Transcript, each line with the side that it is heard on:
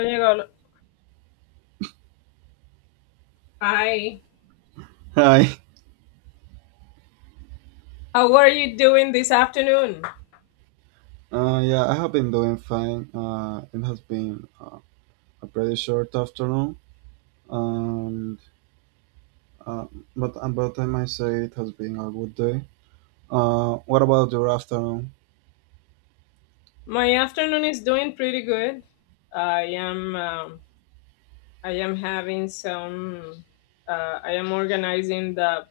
left: And you go, hi,
right: Hi.
left: how are you doing this afternoon?
right: Yeah, I have been doing fine. It has been a pretty short afternoon, and uh, but I might say it has been a good day. What about your afternoon?
left: My afternoon is doing pretty good. I am um, I am having some I am organizing the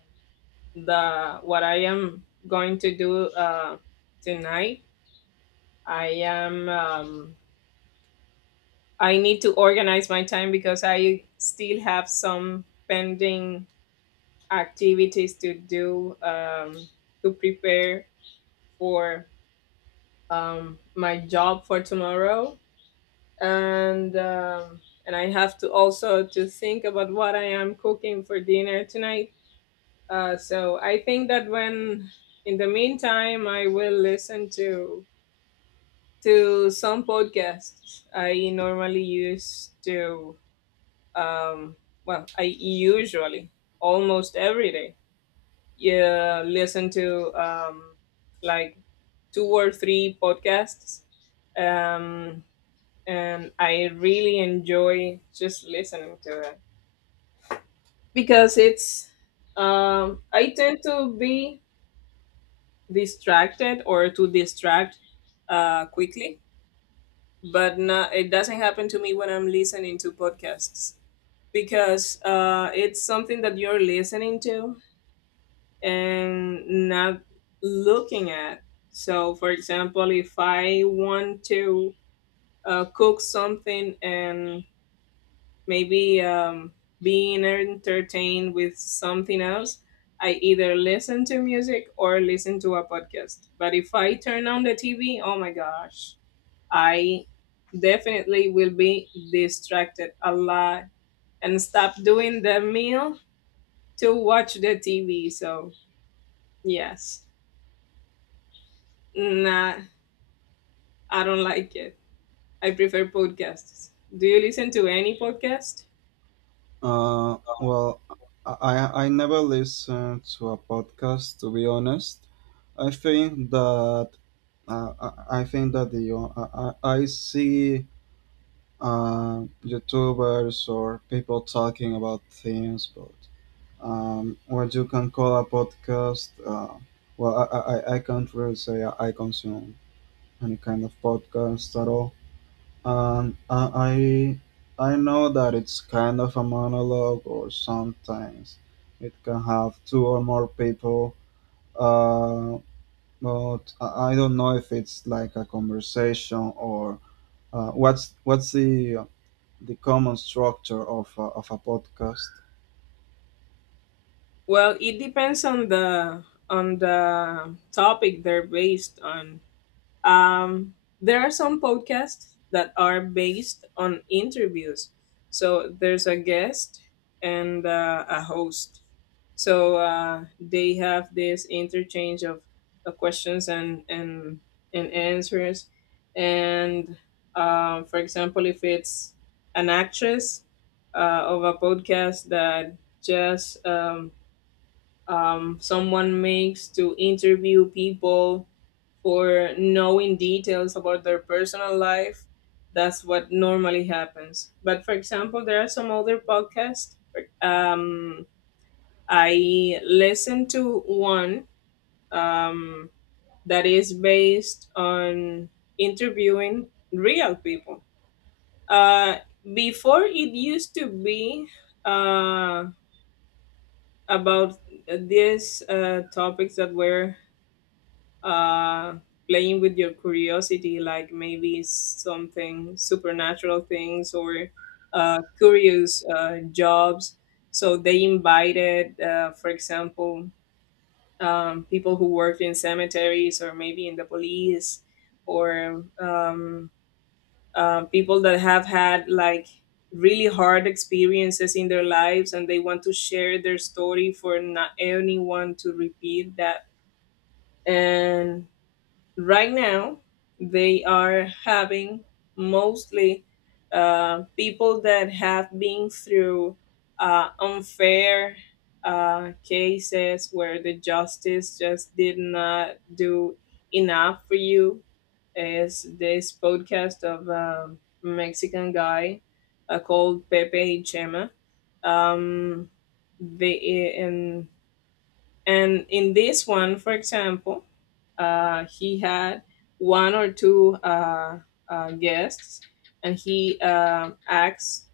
left: the what I am going to do tonight. I am I need to organize my time because I still have some pending activities to do to prepare for my job for tomorrow and um, and I have to also to think about what I am cooking for dinner tonight. So I think that when in the meantime I will listen to some podcasts I normally use to um, well, I usually almost every day, yeah, listen to like two or three podcasts. um and I really enjoy just listening to it, because it's I tend to be distracted or to distract quickly, but no, it doesn't happen to me when I'm listening to podcasts because it's something that you're listening to and not looking at. So, for example, if I want to cook something and maybe being entertained with something else, I either listen to music or listen to a podcast. But if I turn on the TV, oh my gosh, I definitely will be distracted a lot and stop doing the meal to watch the TV. So, yes, nah, I don't like it. I prefer podcasts. Do you listen to any podcast?
right: Well, I never listen to a podcast, to be honest. I think that I think that the I see YouTubers or people talking about things, but what you can call a podcast, well, I can't really say I consume any kind of podcast at all. And I know that it's kind of a monologue, or sometimes it can have two or more people. Uh, but I don't know if it's like a conversation or what's the common structure of a podcast.
left: Well, it depends on the topic they're based on. Um, there are some podcasts that are based on interviews. So there's a guest and a host. So they have this interchange of questions and and answers. And for example, if it's an actress of a podcast that just someone makes to interview people for knowing details about their personal life. That's what normally happens. But for example, there are some other podcasts. Um, I listened to one um, that is based on interviewing real people. Uh, Before it used to be uh, about these topics that were uh, playing with your curiosity, like maybe something supernatural things or curious jobs. So they invited, for example, people who worked in cemeteries or maybe in the police or people that have had like really hard experiences in their lives, and they want to share their story for not anyone to repeat that. And right now they are having mostly people that have been through unfair cases where the justice just did not do enough for you. Is this podcast of a Mexican guy called Pepe Chema. Um, they and and in this one, for example, he had one or two guests, and he asked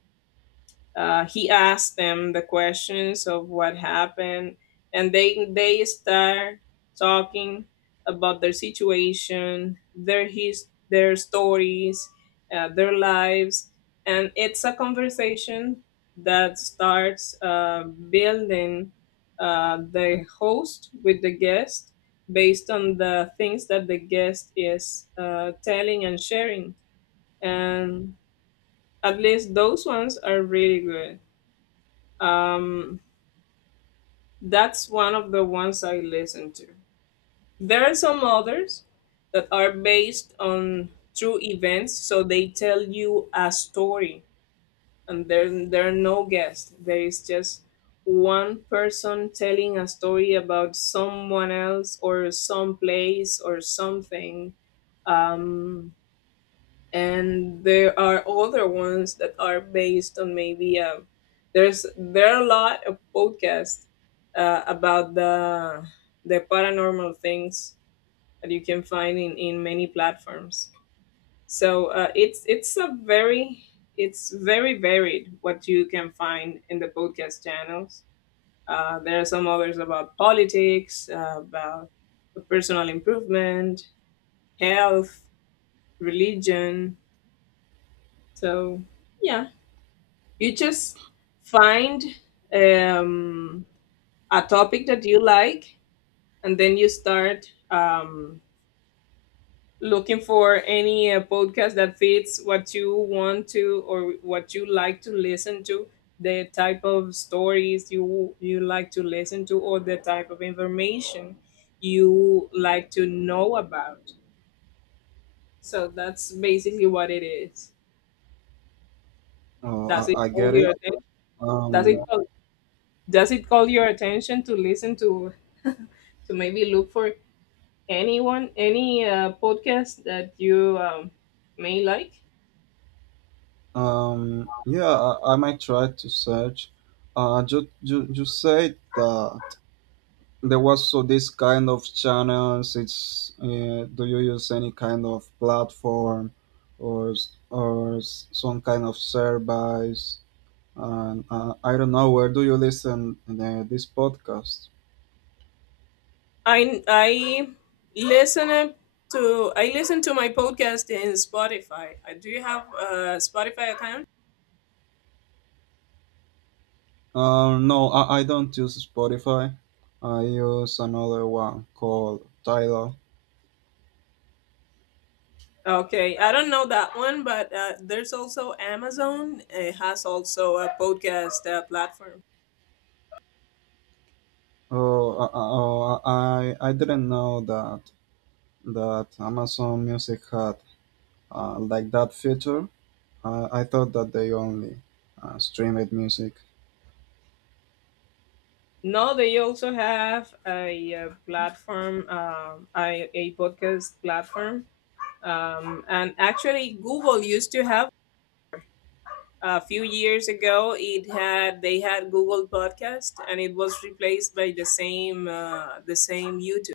left: he asked them the questions of what happened, and they start talking about their situation, their stories, their lives. And it's a conversation that starts building the host with the guest, based on the things that the guest is telling and sharing. And at least those ones are really good. um, that's one of the ones I listen to. There are some others that are based on true events, so they tell you a story, and there are no guests. There is just one person telling a story about someone else or some place or something. Um, and there are other ones that are based on maybe there's there are a lot of podcasts about the paranormal things that you can find in many platforms. It's a very it's very varied what you can find in the podcast channels. There are some others about politics, about personal improvement, health, religion. So yeah, you just find um, a topic that you like, and then you start looking for any podcast that fits what you want to or what you like to listen to, the type of stories you like to listen to, or the type of information you like to know about. So that's basically what it is.
right: Uh,
left: Does it
right: I, I
left: call
right: get
left: your
right: it.
left: attention? Does it
right: Um,
left: call, does it call your attention to listen to maybe look for anyone, any podcast that you may like.
right: yeah, I might try to search. You said that there was so this kind of channels. It's do you use any kind of platform or some kind of service? And I don't know, where do you listen this podcast?
left: I I listen I listen to my podcast in Spotify. Do you have a Spotify account?
right: No, I don't use Spotify. I use another one called Tidal.
left: Okay, I don't know that one, but there's also Amazon. It has also a podcast platform.
right: Oh, I didn't know that Amazon Music had like that feature. I thought that they only streamed music.
left: No, they also have a, platform, a podcast platform. And actually, Google used to have a few years ago. It had they had Google Podcast, and it was replaced by the same YouTube.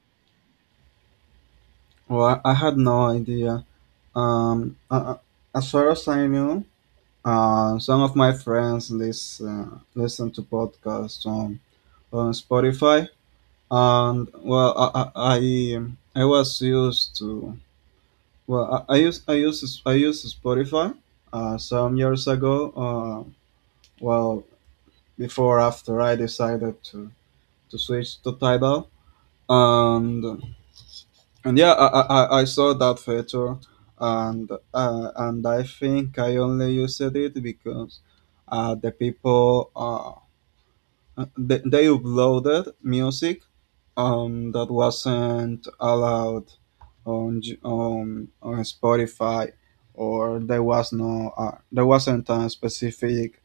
right: Well, I had no idea. Um, uh, uh, as far as I knew, some of my friends listen to podcasts on Spotify, and I was used to, I used Spotify some years ago, well before after I decided to switch to Tidal, and yeah, I saw that feature. And and I only used it because the people they uploaded music that wasn't allowed on Spotify, or there was no there wasn't a specific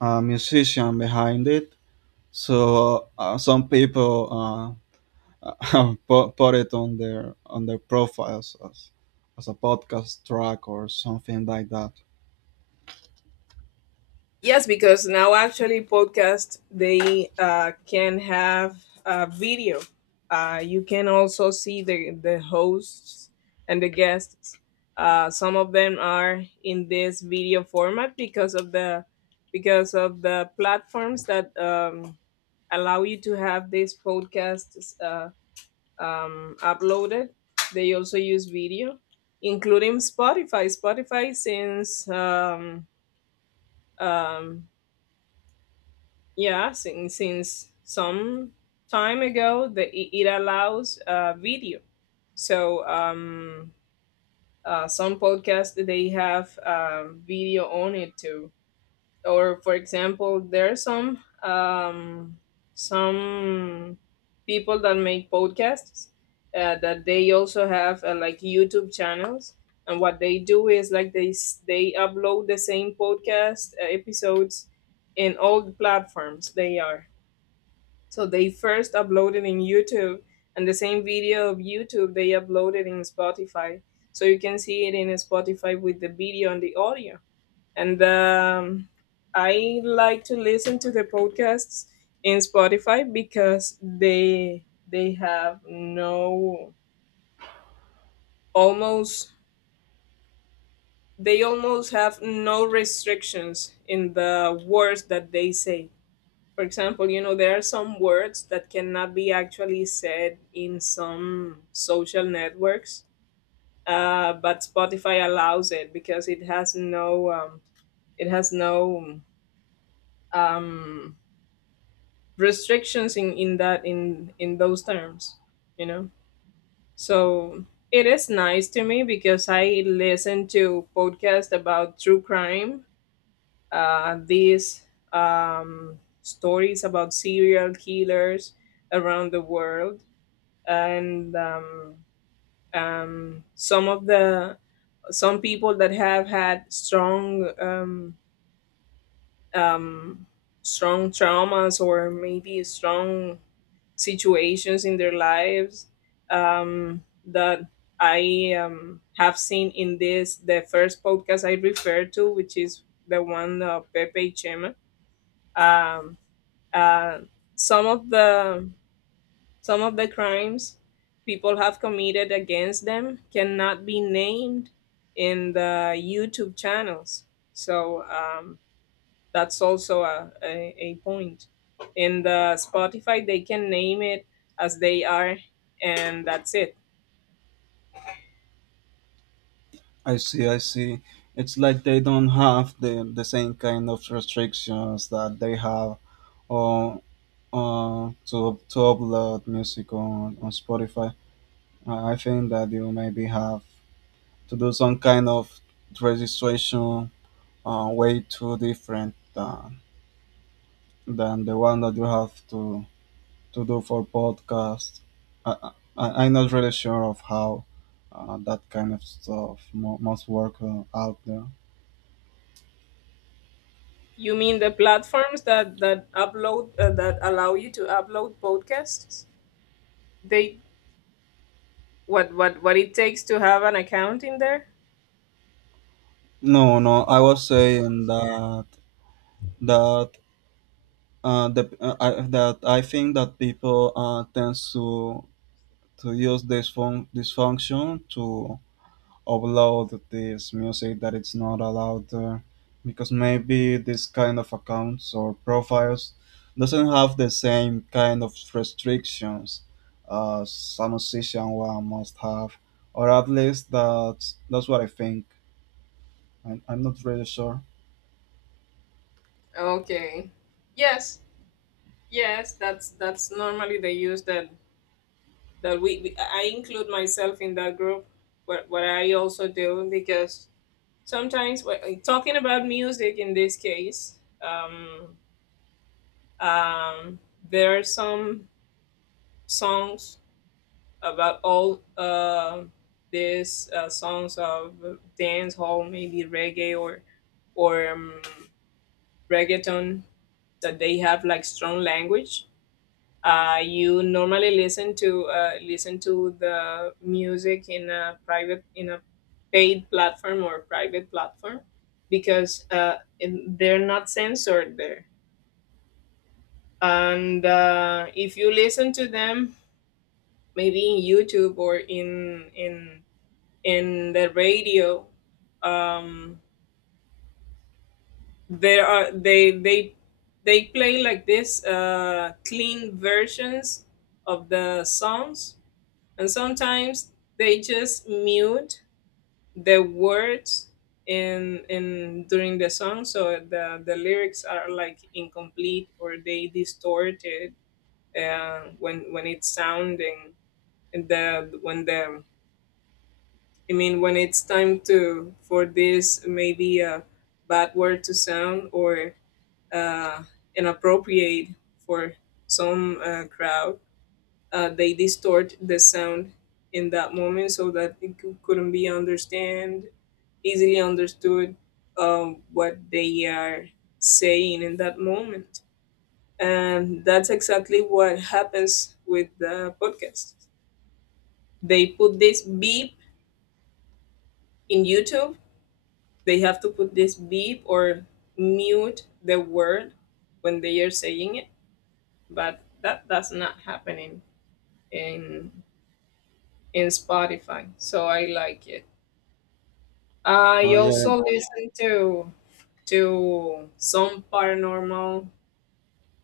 right: musician behind it. So some people put it on their profiles as a podcast track or something like that.
left: Yes, because now actually podcast they can have video. You can also see the hosts and the guests. Some of them are in this video format because of the platforms that allow you to have these podcasts uploaded. They also use video, including Spotify. Spotify since um, yeah, since some time ago, it allows video. So some podcasts they have video on it too. Or for example, there are some some people that make podcasts that they also have like YouTube channels. And what they do is like they upload the same podcast episodes in all the platforms they are. So they first uploaded in YouTube, and the same video of YouTube they uploaded in Spotify. So you can see it in Spotify with the video and the audio. And I like to listen to the podcasts in Spotify because they have no almost they almost have no restrictions in the words that they say. For example, you know there are some words that cannot be actually said in some social networks, but Spotify allows it because it has no um, restrictions in that in those terms, you know. So it is nice to me because I listen to podcasts about true crime, these stories about serial killers around the world, and some of the some people that have had strong um, strong traumas or maybe strong situations in their lives, that I have seen in this, the first podcast I referred to, which is the one of Pepe Chema. Um, uh, some of the crimes people have committed against them cannot be named in the YouTube channels. So that's also a point. In the Spotify they can name it as they are, and that's it.
right: I see, I see. It's like they don't have the same kind of restrictions that they have on to upload music on Spotify. I think that you maybe have to do some kind of registration way too different than the one that you have to do for podcast. I, I'm not really sure of how that kind of stuff must work out there.
left: You mean the platforms that upload that allow you to upload podcasts, they what it takes to have an account in there.
right: No, no, I was saying that that I think that people tends to use this function to upload this music that it's not allowed there because maybe this kind of accounts or profiles doesn't have the same kind of restrictions as a musician one must have, or at least that's what I think. I'm not really sure.
left: Okay, yes, yes, that's normally the use that we I include myself in that group. What I also do because sometimes, well, talking about music in this case, um, there are some songs about all these songs of dance hall, maybe reggae or or um, reggaeton, that they have like strong language. You normally listen to, listen to the music in a private, in a paid platform or private platform, because they're not censored there. And if you listen to them maybe in YouTube or in the radio, um, there are they they play like this clean versions of the songs. And sometimes they just mute the words in during the song, so the lyrics are like incomplete or they distorted when it's sounding. And the when the I mean when it's time to for this maybe a bad word to sound or uh, inappropriate for some crowd, they distort the sound in that moment, so that couldn't be understand easily understood what they are saying in that moment. And that's exactly what happens with the podcast. They put this beep in YouTube. They have to put this beep or mute the word when they are saying it, but that that's not happening in Spotify, so I like it. I
right: Oh yeah,
left: also listen to some paranormal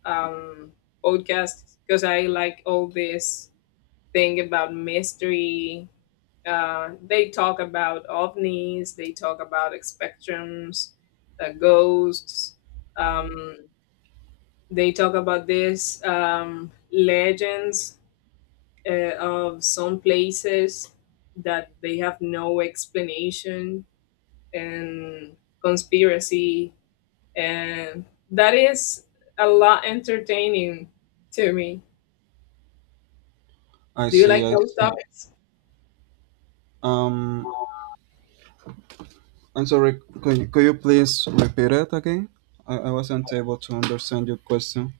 left: um podcasts because I like all this thing about mystery. They talk about ovnis. They talk about spectrums, ghosts. Um, they talk about this legends of some places that they have no explanation, and conspiracy, and that is a lot entertaining to me.
right: I
left: Do you
right: see.
left: like
right: I
left: those
right: see.
left: topics?
right: Um, I'm sorry. Could you please repeat it again? I wasn't able to understand your question.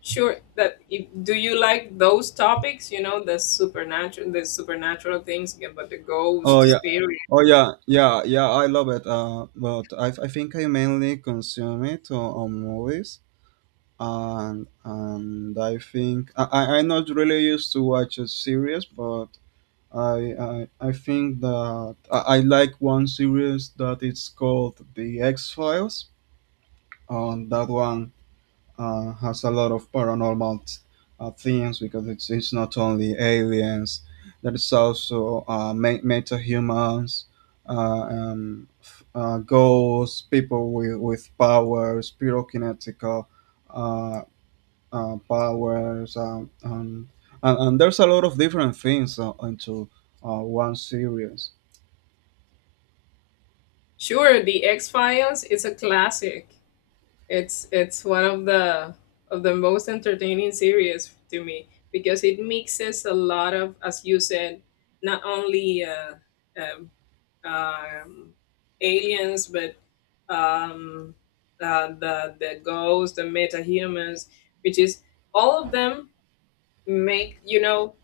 left: Sure. That if, do you like those topics? You know, the supernatural things, yeah, but the ghost,
right: Oh yeah.
left: spirit.
right: Oh yeah. Yeah. Yeah. I love it. But I think I mainly consume it on movies, and I think I'm not really used to watch a series, but I think that I like one series that it's called The X Files. On that one, has a lot of paranormal themes because it's not only aliens, there is also meta humans, ghosts, people with powers, pyrokinetical uh, powers, and there's a lot of different things into one series.
left: Sure, the X Files is a classic. It's one of the most entertaining series to me because it mixes a lot of, as you said, not only um, um, aliens but um, the ghosts, the metahumans, which is all of them make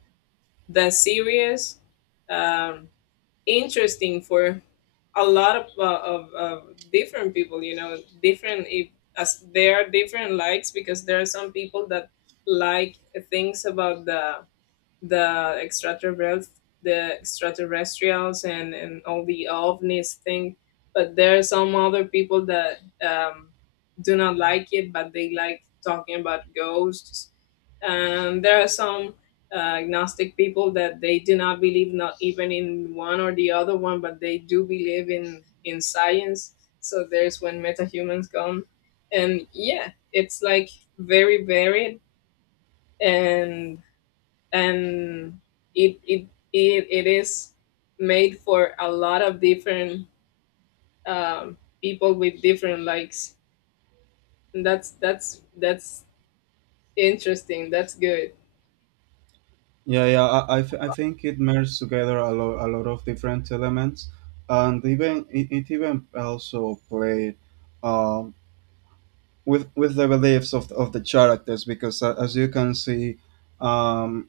left: the series Um, interesting for a lot of, of different people, different, if as there are different likes because there are some people that like things about the extraterrestrials, and all the ovnis thing. But there are some other people that do not like it, but they like talking about ghosts. And there are some agnostic people that they do not believe not even in one or the other one, but they do believe in science. So there's when metahumans come, and yeah, it's like very varied and and it it it is made for a lot of different um, people with different likes. And that's interesting. That's good.
right: Yeah, yeah, I think it merged together a, a lot of different elements, and even it, it even also played um, with the beliefs of the characters because as you can see, um,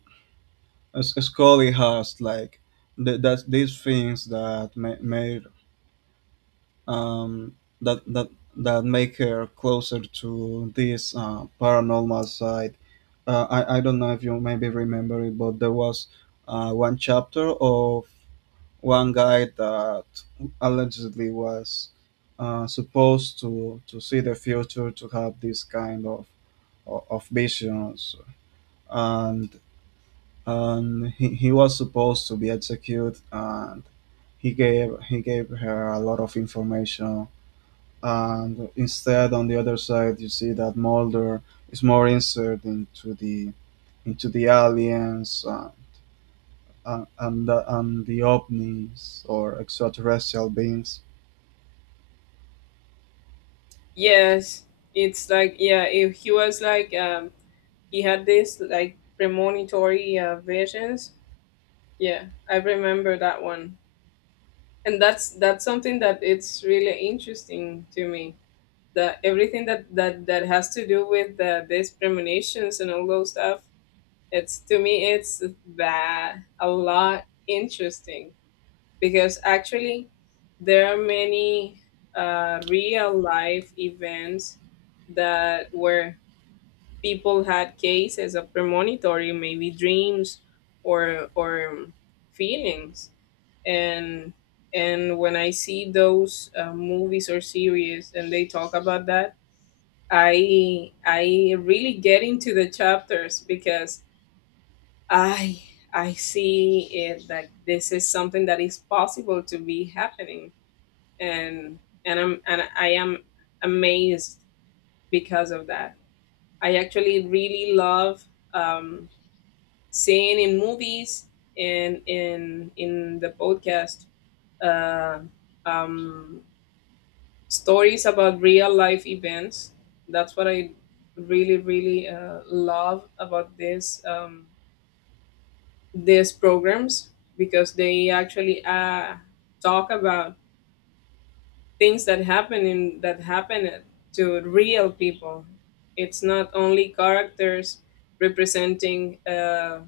right: Scully has like that these things that made, um, that that that make her closer to this paranormal side. I don't know if you maybe remember it, but there was one chapter of one guy that allegedly was supposed to see the future, to have this kind of visions, and and he was supposed to be executed, and he gave her a lot of information, and instead on the other side you see that Mulder is more inserted into the aliens, and the ovnis or extraterrestrial beings.
left: Yes, it's like, yeah. If he was like, he had this like premonitory visions. Yeah, I remember that one, and that's something that it's really interesting to me. That everything that that has to do with these premonitions and all those stuff. It's to me, it's that a lot interesting because actually there are many real life events that where people had cases of premonitory, maybe dreams, or feelings, and when I see those movies or series and they talk about that, I really get into the chapters because I I see it that this is something that is possible to be happening, and I am amazed because of that. I actually really love um, seeing in movies and in the podcast, uh, um, stories about real life events. That's what I really really love about this. These programs because they actually talk about things that happen to real people. It's not only characters representing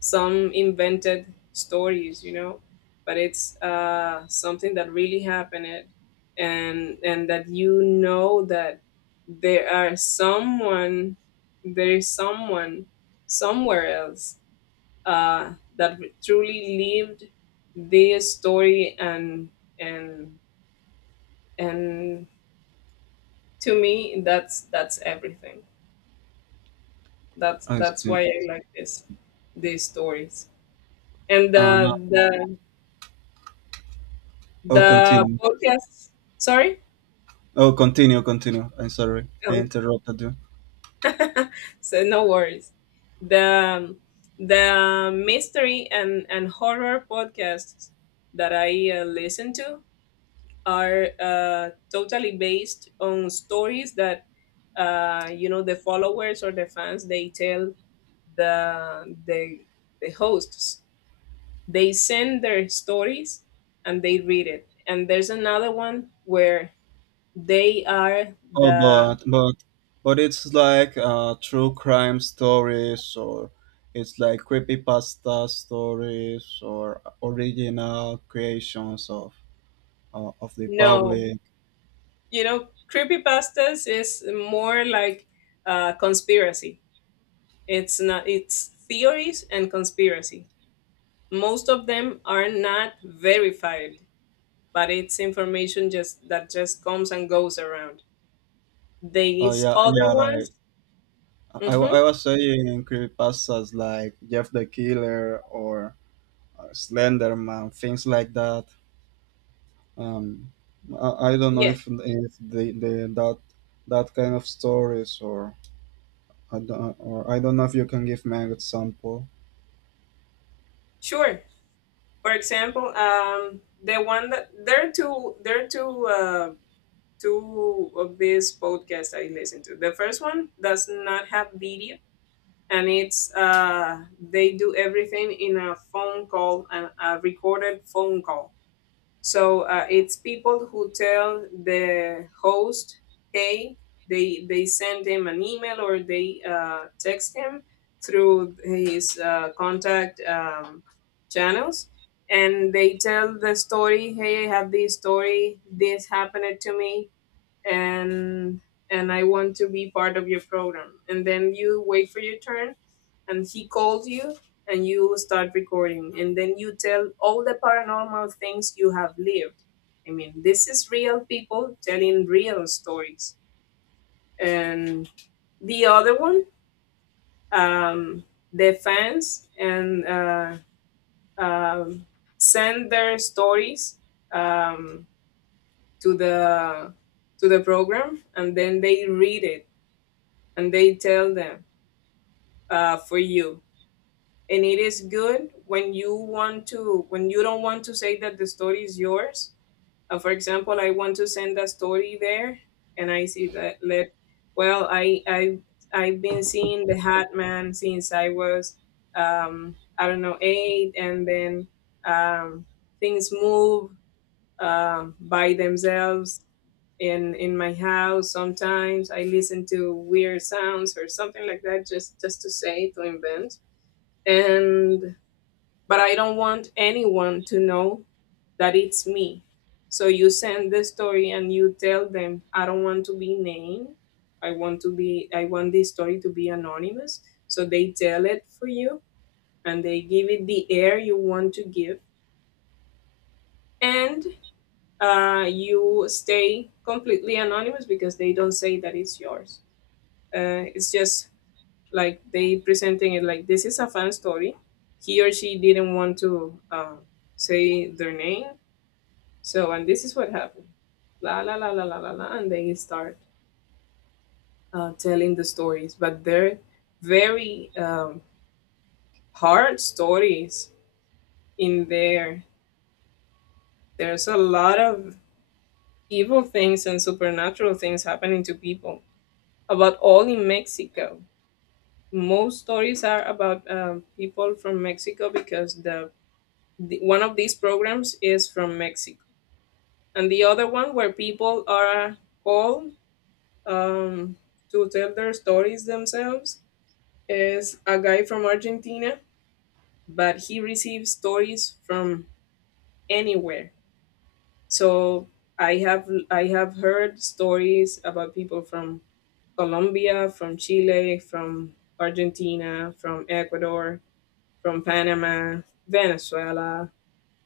left: some invented stories, you know, but it's something that really happened, and that you know that there are someone, there is someone somewhere else that truly lived their story, and and and to me that's everything. that's
right: I
left: that's why
right: see.
left: I like this these stories and the
right: Uh,
left: the
right: oh,
left: the
right: continue.
left: podcast. Sorry.
right: Oh, continue, continue. I'm sorry, I
left: Oh.
right: interrupted you.
left: So no worries. The the mystery and horror podcasts that I listen to are, totally based on stories that, you know, the followers or the fans they tell the the the hosts. They send their stories and they read it. And there's another one where they are
right: Oh,
left: the—
right: but it's like true crime stories, or it's like creepypasta stories, or original creations of the
left: No,
right: public.
left: you know, creepypastas is more like conspiracy. It's not. It's theories and conspiracy. Most of them are not verified, but it's information just that just comes and goes around.
right: Oh
left: These
right: yeah,
left: other
right: yeah.
left: ones,
right: Like
left: mm-hmm,
right: I was saying, creepypastas like Jeff the Killer or Slenderman, things like that. Um, I don't know
left: yes,
right: if the, the that that kind of stories, or I don't, or I don't know if you can give me an example.
left: sure. For example, the one that there are two of these podcasts I listen to. The first one does not have video, and it's they do everything in a phone call, a recorded phone call. So it's people who tell the host, hey, they send him an email or they text him through his contact channels, and they tell the story. Hey, I have this story. This happened to me and I want to be part of your program. And then you wait for your turn, and he calls you, and you start recording. And then you tell all the paranormal things you have lived. I mean, this is real people telling real stories. And the other one, um, the fans and um send their stories um, to the program, and then they read it and they tell them for you. And it is good when you want to, when you don't want to say that the story is yours. For example, I want to send a story there and I see that, let— well, I've been seeing the hat man since I was, I don't know, eight, and then um things move by themselves in my house. Sometimes I listen to weird sounds or something like that, just to say, to invent, and but I don't want anyone to know that it's me. So you send the story and you tell them, I don't want to be named. I want this story to be anonymous. So they tell it for you, and they give it the air you want to give. And you stay completely anonymous because they don't say that it's yours. It's just like they presenting it like, this is a fan story, he or she didn't want to say their name, so, and this is what happened, la la la la la la la, and they start telling the stories. But they're very hard stories. In there, there's a lot of evil things and supernatural things happening to people, about all in Mexico. Most stories are about, people from Mexico because one of these programs is from Mexico, and the other one where people are called um, to tell their stories themselves is a guy from Argentina, but he receives stories from anywhere. So I have heard stories about people from Colombia, from Chile, from Argentina, from Ecuador, from Panama, Venezuela,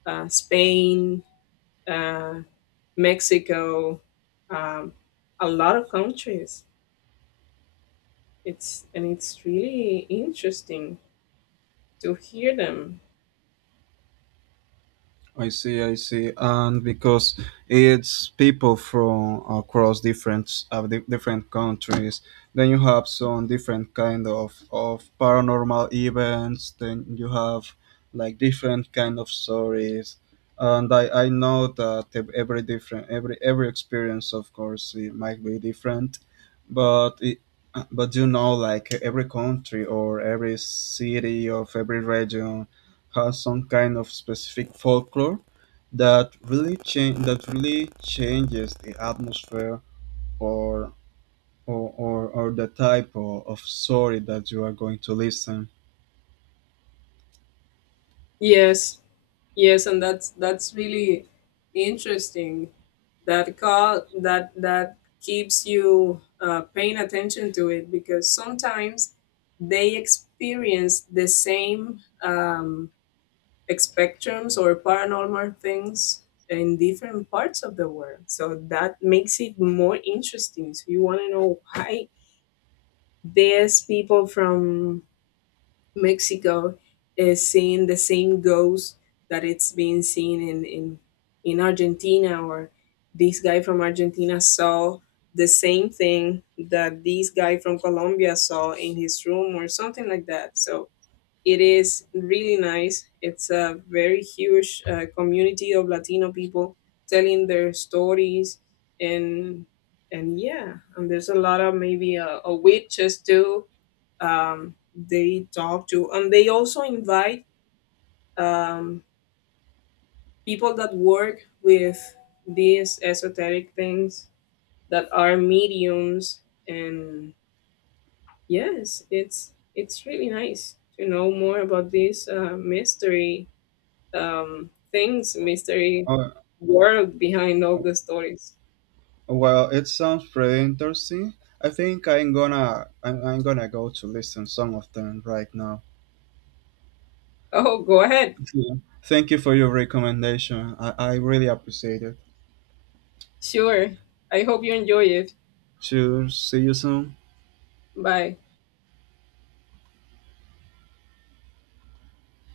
left: Spain, uh, Mexico, um, a lot of countries. It's, and it's really interesting to hear them.
right: I see, and because it's people from across different different countries, then you have some different kind of paranormal events. Then you have like different kind of stories, and I know that every different every experience, of course, it might be different, but it, but you know, like every country or every city of every region has some kind of specific folklore that really change that really changes the atmosphere, or or the type of story that you are going to listen.
left: Yes, yes, and that's really interesting. That call, that that keeps you paying attention to it because sometimes they experience the same. Like spectrums or paranormal things in different parts of the world. So that makes it more interesting. So you want to know why there's people from Mexico is seeing the same ghost that it's being seen in in Argentina, or this guy from Argentina saw the same thing that this guy from Colombia saw in his room or something like that. So it is really nice. It's a very huge community of Latino people telling their stories, and and yeah, and there's a lot of maybe a witches too. They talk to, and they also invite um, people that work with these esoteric things that are mediums, and yes, it's really nice to know more about this mystery things, mystery
right: Uh,
left: world behind all the stories.
right: well, it sounds pretty interesting. I think I'm gonna go to listen some of them right now.
left: Oh, go ahead.
right: Yeah. Thank you for your recommendation. I really appreciate it.
left: Sure. I hope you enjoy it.
right: Cheers. See you soon.
left: Bye.